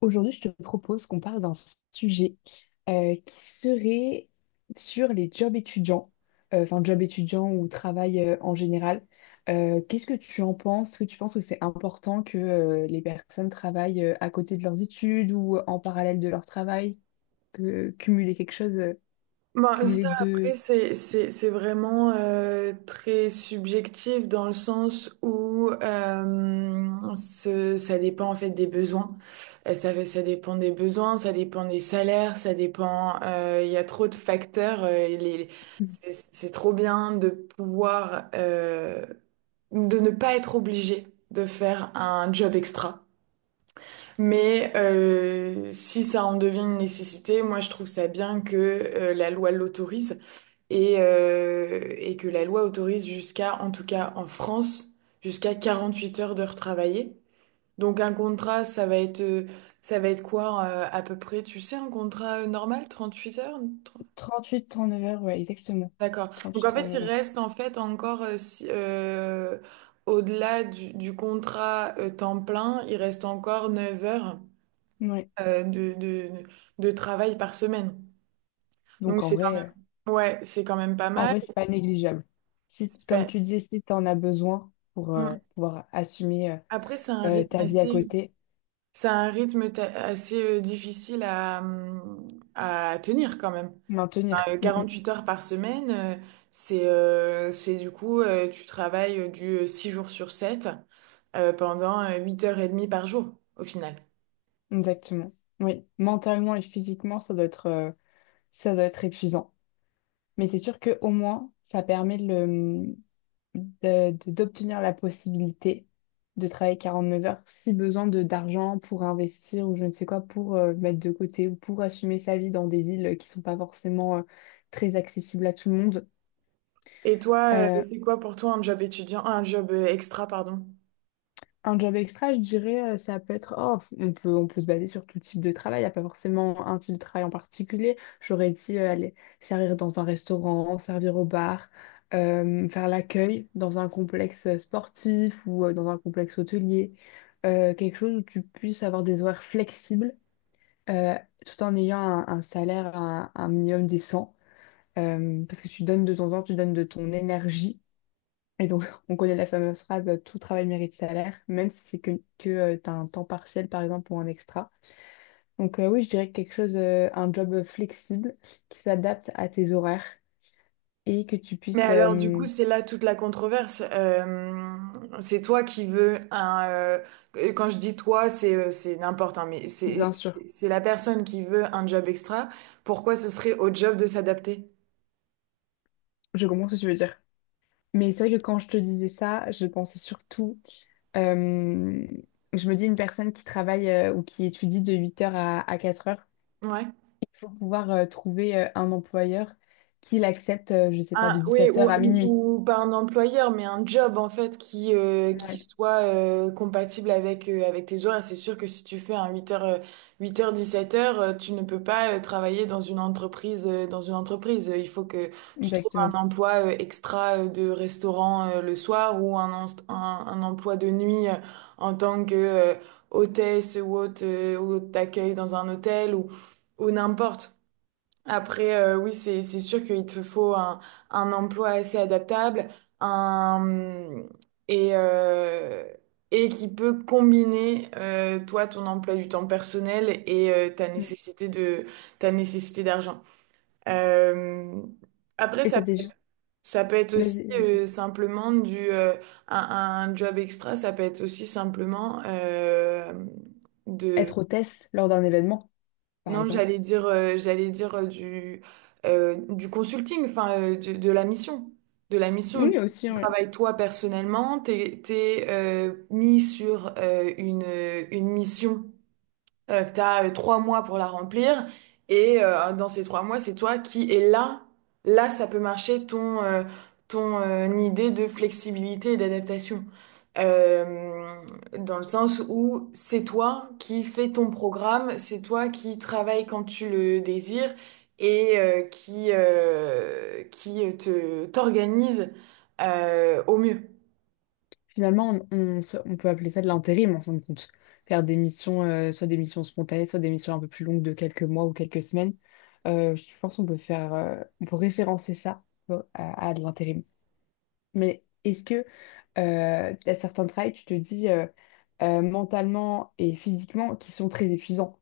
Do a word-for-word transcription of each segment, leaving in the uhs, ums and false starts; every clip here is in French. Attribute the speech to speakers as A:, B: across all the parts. A: Aujourd'hui, je te propose qu'on parle d'un sujet euh, qui serait sur les jobs étudiants, euh, enfin jobs étudiants ou travail euh, en général. Euh, qu'est-ce que tu en penses? Est-ce que tu penses que c'est important que euh, les personnes travaillent euh, à côté de leurs études ou en parallèle de leur travail, que cumuler quelque chose, euh,
B: Ben,
A: cumuler
B: ça, après,
A: de
B: c'est, c'est, c'est vraiment euh, très subjectif dans le sens où euh, ce- ça dépend en fait des besoins. Euh, ça, fait- ça dépend des besoins, ça dépend des salaires, ça dépend. euh, Il y a trop de facteurs. euh, et les- c'est c'est trop bien de pouvoir euh, de ne pas être obligé de faire un job extra. Mais euh, si ça en devient une nécessité, moi je trouve ça bien que euh, la loi l'autorise et, euh, et que la loi autorise jusqu'à, en tout cas en France, jusqu'à quarante-huit heures de retravaillé. Donc un contrat, ça va être, euh, ça va être quoi euh, à peu près, tu sais, un contrat euh, normal, huit heures? Tr-
A: trente-huit trente-neuf heures, ouais, exactement.
B: D'accord. Donc
A: Trente-huit,
B: en fait,
A: trente-neuf
B: il
A: heures.
B: reste en fait encore, euh, si- euh, au-delà du, du contrat euh, temps plein, il reste encore neuf heures
A: Ouais.
B: euh, de, de, de travail par semaine. Donc
A: Donc en
B: c'est quand
A: vrai. euh,
B: même, ouais, c'est quand même pas
A: En
B: mal.
A: vrai, c'est pas négligeable. Si,
B: C'est
A: t- comme
B: pas-
A: tu disais, si tu en as besoin pour euh,
B: Hmm.
A: pouvoir assumer euh,
B: Après, c'est un
A: euh,
B: rythme
A: ta vie à
B: assez,
A: côté,
B: c'est un rythme ta- assez euh, difficile à, hum, à tenir quand même.
A: maintenir.
B: Euh,
A: Mm,
B: Huit heures par semaine, euh, c'est euh, c'est du coup, euh, tu travailles euh, du euh, six jours sur sept euh, pendant euh, huit heures et demie par jour au final.
A: mm, exactement. Oui, mentalement et physiquement, ça doit être, euh, ça doit être épuisant. Mais c'est sûr que au moins, ça permet de le- de- de- d'obtenir la possibilité de travailler quarante-neuf heures si besoin de d'argent pour investir ou je ne sais quoi, pour euh, mettre de côté ou pour assumer sa vie dans des villes qui sont pas forcément euh, très accessibles à tout le monde.
B: Et toi, euh,
A: Euh,
B: c'est quoi pour toi un job étudiant, un job euh, extra, pardon?
A: Un job extra, je dirais, euh, ça peut être, oh, on peut, on peut se baser sur tout type de travail, il n'y a pas forcément un type de travail en particulier. J'aurais dit euh, aller servir dans un restaurant, servir au bar, euh, faire l'accueil dans un complexe euh, sportif ou euh, dans un complexe hôtelier. Euh, quelque chose où tu puisses avoir des horaires flexibles, euh, tout en ayant un, un salaire, un, un minimum décent. Euh, parce que tu donnes de ton temps, tu donnes de ton énergie. Et donc, on connaît la fameuse phrase euh, tout travail mérite salaire, même si c'est que, que tu as un temps partiel, par exemple, ou un extra. Donc, euh, oui, je dirais que quelque chose, euh, un job flexible qui s'adapte à tes horaires et que tu
B: Mais
A: puisses,
B: alors, du
A: euh,
B: coup, c'est là toute la controverse. Euh, c'est toi qui veux un. euh, et quand je dis toi, c'est euh, c'est n'importe, hein, mais c'est
A: bien sûr,
B: c'est la personne qui veut un job extra. Pourquoi ce serait au job de s'adapter?
A: je comprends ce que tu veux dire. Mais c'est vrai que quand je te disais ça, je pensais surtout, euh, je me dis une personne qui travaille euh, ou qui étudie de huit heures à, à quatre heures,
B: Ouais.
A: il faut pouvoir euh, trouver euh, un employeur qui l'accepte, euh, je sais pas,
B: Ah,
A: de
B: oui,
A: dix-sept
B: ou,
A: heures à minuit.
B: ou- ou pas un employeur, mais un job en fait qui, euh, qui
A: Ouais,
B: soit euh, compatible avec, euh, avec tes horaires. C'est sûr que si tu fais un huit heures, huit heures, dix-sept heures, tu ne peux pas euh, travailler dans une entreprise, euh, dans une entreprise. Il faut que tu trouves un
A: exactement.
B: emploi euh, extra euh, de restaurant euh, le soir ou un, en- un, un emploi de nuit euh, en tant que euh, hôtesse ou hôte, euh, ou hôte d'accueil dans un hôtel ou, ou n'importe. Après, euh, oui, c'est c'est sûr qu'il te faut un, un emploi assez adaptable, un et euh, et qui peut combiner euh, toi ton emploi du temps personnel et euh, ta
A: Mm.
B: nécessité de ta nécessité d'argent. Euh, Après,
A: Et t'as
B: ça peut,
A: déjà...
B: ça peut être aussi
A: vas-y, euh,
B: euh, simplement du euh, un, un job extra. Ça peut être aussi simplement euh, de,
A: Être hôtesse lors d'un événement, par
B: non,
A: exemple.
B: j'allais dire, euh, j'allais dire euh, du, euh, du consulting, enfin, euh, du- de, la mission. De la mission.
A: Oui,
B: Tu
A: aussi, oui.
B: travailles toi personnellement, t'es, t'es, euh, mis sur euh, une, une mission euh, que tu as trois mois pour la remplir. Et euh, dans ces trois mois, c'est toi qui est là. Là, ça peut marcher ton, euh, ton euh, idée de flexibilité et d'adaptation. Euh, Dans le sens où c'est toi qui fais ton programme, c'est toi qui travaille quand tu le désires et euh, qui, euh, qui te, t'organise euh, au mieux.
A: Finalement, on, on se- on peut appeler ça de l'intérim, en fin de compte. Faire des missions, euh, soit des missions spontanées, soit des missions un peu plus longues de quelques mois ou quelques semaines. Euh, je pense qu'on peut faire, euh, on peut référencer ça tu vois, à, à de l'intérim. Mais est-ce que euh, t'as certains travails, tu te dis euh, euh, mentalement et physiquement, qui sont très épuisants?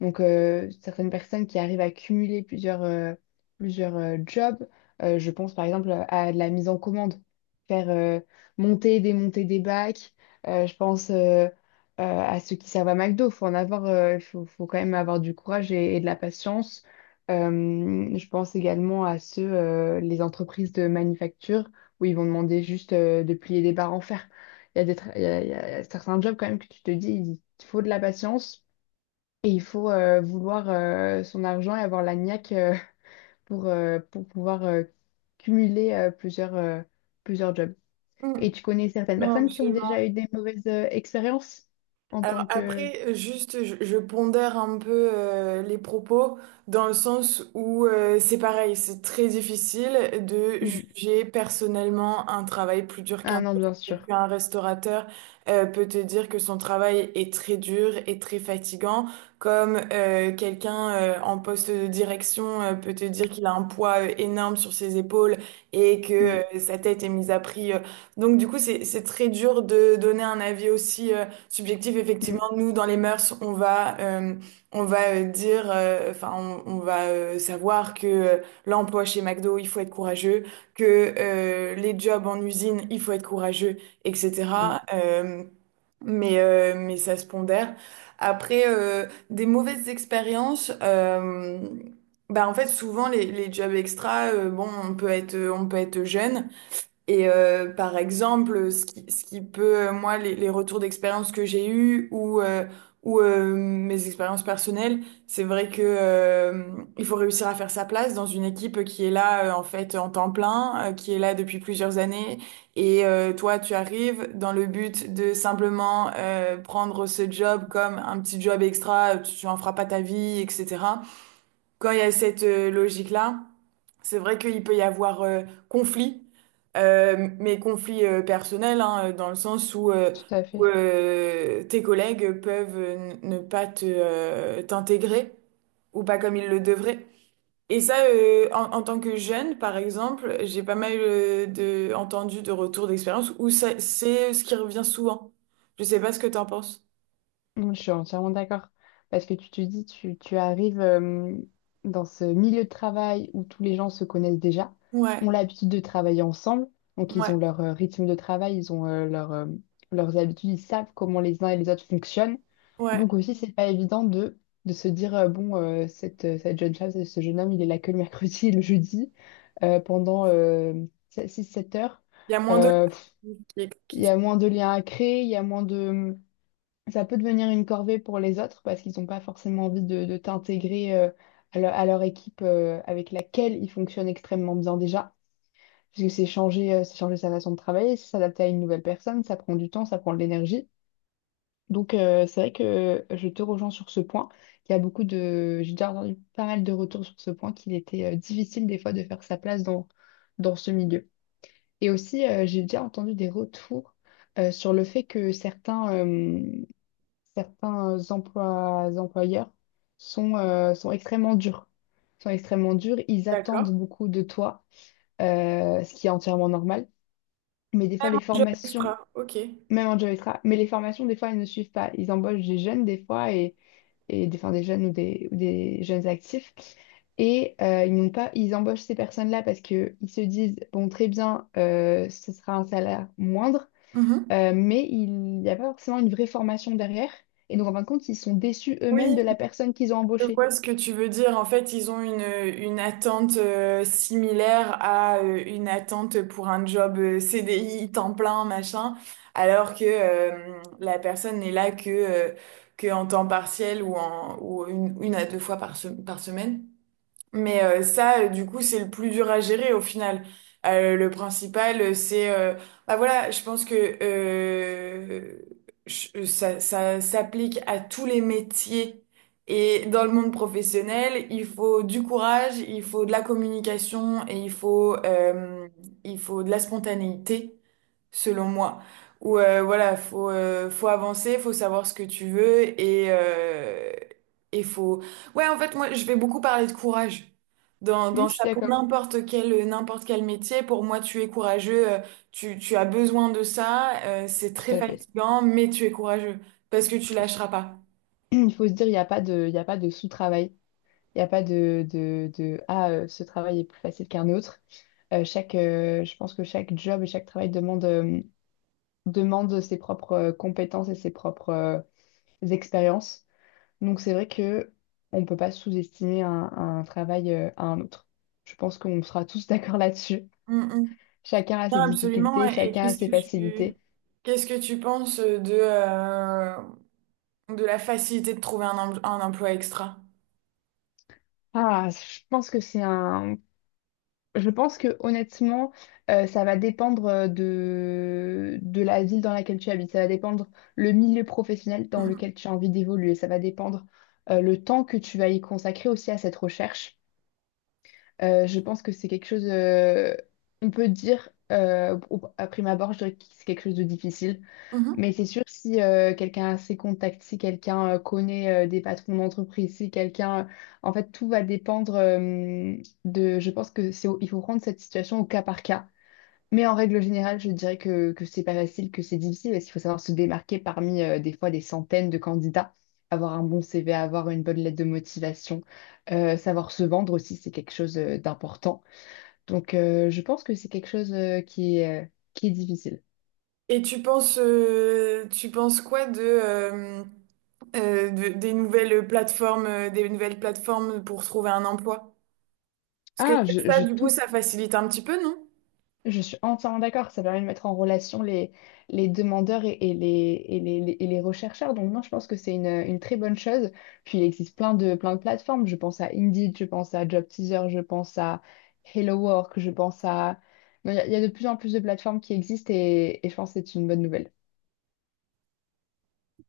A: Donc, euh, certaines personnes qui arrivent à cumuler plusieurs, euh, plusieurs euh, jobs. Euh, je pense par exemple à de la mise en commande, faire euh, monter et démonter des bacs. Euh, je pense euh, euh, à ceux qui servent à McDo. Faut en avoir, euh, faut, faut quand même avoir du courage et, et de la patience. Euh, je pense également à ceux, euh, les entreprises de manufacture où ils vont demander juste euh, de plier des barres en fer. Il y a des tra- il y a- Il y a certains jobs quand même que tu te dis, il faut de la patience. Et il faut euh, vouloir euh, son argent et avoir la niaque euh, pour, euh, pour pouvoir euh, cumuler euh, plusieurs, euh, plusieurs jobs. Et
B: Mm.
A: tu connais certaines
B: Non,
A: personnes qui ont déjà
B: absolument.
A: eu des mauvaises euh, expériences en
B: Alors
A: tant que...
B: après, euh, juste, je, je pondère un peu euh, les propos dans le sens où euh, c'est pareil, c'est très difficile de
A: Mm.
B: juger personnellement un travail plus dur qu'un
A: Ah non,
B: autre.
A: bien
B: Peut-être
A: sûr.
B: qu'un restaurateur euh, peut te dire que son travail est très dur et très fatigant, comme euh, quelqu'un euh, en poste de direction euh, peut te dire qu'il a un poids euh, énorme sur ses épaules et que
A: Mm,
B: euh, sa tête est mise à prix. euh. Donc du coup, c'est c'est très dur de donner un avis aussi. euh, Subjectif, effectivement, nous, dans les mœurs, on va, euh, on va euh, dire, euh, enfin, on, on va euh, savoir que euh, l'emploi chez McDo, il faut être courageux, que euh, les jobs en usine, il faut être courageux,
A: mm,
B: et cetera.
A: mm.
B: Euh, mais, euh, mais ça se pondère. Après, euh, des mauvaises expériences, euh, bah, en fait, souvent, les, les jobs extra, euh, bon, on peut être, on peut être jeune. Et euh, par exemple, ce qui, ce qui peut, euh, moi, les, les retours d'expérience que j'ai eus ou, euh, ou euh, mes expériences personnelles, c'est vrai que euh, il faut réussir à faire sa place dans une équipe qui est là, euh, en fait, en temps plein, euh, qui est là depuis plusieurs années. Et euh, toi, tu arrives dans le but de simplement euh, prendre ce job comme un petit job extra, tu, tu en feras pas ta vie, etc. Quand il y a cette euh, logique-là, c'est vrai qu'il peut y avoir euh, conflit, euh, mais conflit euh, personnel, hein, euh, dans le sens où, euh,
A: Tout à
B: où,
A: fait.
B: euh, tes collègues peuvent euh, n- ne pas te, euh, t'intégrer ou pas comme ils le devraient. Et ça, euh, en, en tant que jeune, par exemple, j'ai pas mal euh, de, entendu de retours d'expérience où ça- c'est ce qui revient souvent. Je sais pas ce que t'en penses.
A: Mm, je suis entièrement d'accord. Parce que tu te dis, tu, tu arrives euh, dans ce milieu de travail où tous les gens se connaissent déjà,
B: Ouais,
A: ont l'habitude de travailler ensemble, donc ils
B: ouais,
A: ont leur euh, rythme de travail, ils ont euh, leur, euh, leurs habitudes, ils savent comment les uns et les autres fonctionnent.
B: ouais.
A: Donc aussi, c'est pas évident de, de se dire, euh, bon, euh, cette, euh, cette jeune femme, ce ce jeune homme, il est là que le mercredi et le jeudi euh, pendant euh, six sept heures.
B: Il y a moins de...
A: Euh, pff, Il y a moins de liens à créer, il y a moins de ça peut devenir une corvée pour les autres parce qu'ils n'ont pas forcément envie de, de t'intégrer euh, à, leur à leur équipe euh, avec laquelle ils fonctionnent extrêmement bien déjà. Parce que c'est changer, euh, c'est changer sa façon de travailler, c'est s'adapter à une nouvelle personne, ça prend du temps, ça prend de l'énergie. Donc euh, c'est vrai que je te rejoins sur ce point. Il y a beaucoup de... J'ai déjà entendu pas mal de retours sur ce point qu'il était euh, difficile des fois de faire sa place dans, dans ce milieu. Et aussi, euh, j'ai déjà entendu des retours euh, sur le fait que certains... euh, certains emplois, employeurs sont, euh, sont extrêmement durs. Sont extrêmement durs. Ils
B: D'accord.
A: attendent beaucoup de toi, euh, ce qui est entièrement normal. Mais des
B: Moins
A: fois, les
B: de jobs
A: formations,
B: extra, ok.
A: même en job extra, mais les formations, des fois, elles ne suivent pas. Ils embauchent des jeunes, des fois, et, et des, enfin, des jeunes ou des, ou des jeunes actifs. Et euh, ils n'ont pas, ils embauchent ces personnes-là parce qu'ils se disent, bon, très bien, euh, ce sera un salaire moindre.
B: Mhm.
A: Euh, mais il n'y a pas forcément une vraie formation derrière. Et donc, en fin de compte, ils sont déçus eux-mêmes
B: Oui,
A: de la personne qu'ils ont
B: je
A: embauchée.
B: vois ce que tu veux dire. En fait, ils ont une, une attente euh, similaire à euh, une attente pour un job euh, C D I, temps plein, machin, alors que euh, la personne n'est là que, euh, que en temps partiel ou, en, ou une, une à deux fois par, se- par semaine. Mais euh, ça, euh, du coup, c'est le plus dur à gérer au final. Euh, le principal, euh, c'est... euh, bah voilà, je pense que euh, je- ça, ça s'applique à tous les métiers. Et dans le monde professionnel, il faut du courage, il faut de la communication et il faut, euh, il faut de la spontanéité selon moi. Où euh, voilà, faut euh, faut avancer, faut savoir ce que tu veux et euh, et faut. Ouais, en fait, moi, je vais beaucoup parler de courage. Dans, dans
A: Non, je suis
B: ça, pour
A: d'accord.
B: n'importe quel, n'importe quel métier, pour moi, tu es courageux, euh, tu, tu as besoin de ça, euh, c'est très
A: Tout à fait.
B: fatigant, mais tu es courageux, parce que tu lâcheras pas.
A: Il faut se dire, il n'y a pas de, il y a pas de sous-travail. Il n'y a pas de, de, de ah, euh, ce travail est plus facile qu'un autre. Euh, chaque, euh, je pense que chaque job et chaque travail demande, euh, demande ses propres euh, compétences et ses propres euh, expériences. Donc, c'est vrai que on ne peut pas sous-estimer un, un travail euh, à un autre. Je pense qu'on sera tous d'accord là-dessus.
B: Mm, mm.
A: Chacun a
B: Non,
A: ses
B: absolument.
A: difficultés,
B: Et
A: chacun a
B: qu'est-ce
A: ses
B: que tu,
A: facilités.
B: qu'est-ce que tu penses de, euh, de la facilité de trouver un, em- un emploi extra?
A: Ah, je pense que c'est un. Je pense que honnêtement, euh, ça va dépendre euh, de... de la ville dans laquelle tu habites. Ça va dépendre le milieu professionnel dans
B: Mhm.
A: lequel tu as envie d'évoluer. Ça va dépendre euh, le temps que tu vas y consacrer aussi à cette recherche. Euh, je pense que c'est quelque chose. euh, On peut dire, euh, au- à prime abord, je dirais que c'est quelque chose de difficile.
B: Mhm.
A: Mais c'est sûr, si euh, quelqu'un a ses contacts, si quelqu'un euh, connaît euh, des patrons d'entreprise, si quelqu'un... euh, en fait, tout va dépendre euh, de... Je pense que c'est au- il faut prendre cette situation au cas par cas. Mais en règle générale, je dirais que, que c'est pas facile, que c'est difficile, parce qu'il faut savoir se démarquer parmi euh, des fois des centaines de candidats, avoir un bon C V, avoir une bonne lettre de motivation, euh, savoir se vendre aussi, c'est quelque chose euh, d'important. Donc, euh, je pense que c'est quelque chose euh, qui est, euh, qui est difficile.
B: Et tu penses, euh, tu penses quoi de, euh, euh, de- des nouvelles plateformes, euh, des nouvelles plateformes pour trouver un emploi? Parce que
A: Ah, je,
B: ça,
A: je
B: du coup, ça
A: touche
B: facilite un petit peu, non?
A: je suis entièrement d'accord, ça permet de mettre en relation les, les demandeurs et, et les, et les, les- et les rechercheurs. Donc non, je pense que c'est une, une très bonne chose. Puis il existe plein de, plein de plateformes. Je pense à Indeed, je pense à Job Teaser, je pense à Hello Work, je pense à... Non, Il y, a il y a de plus en plus de plateformes qui existent et, et je pense que c'est une bonne nouvelle.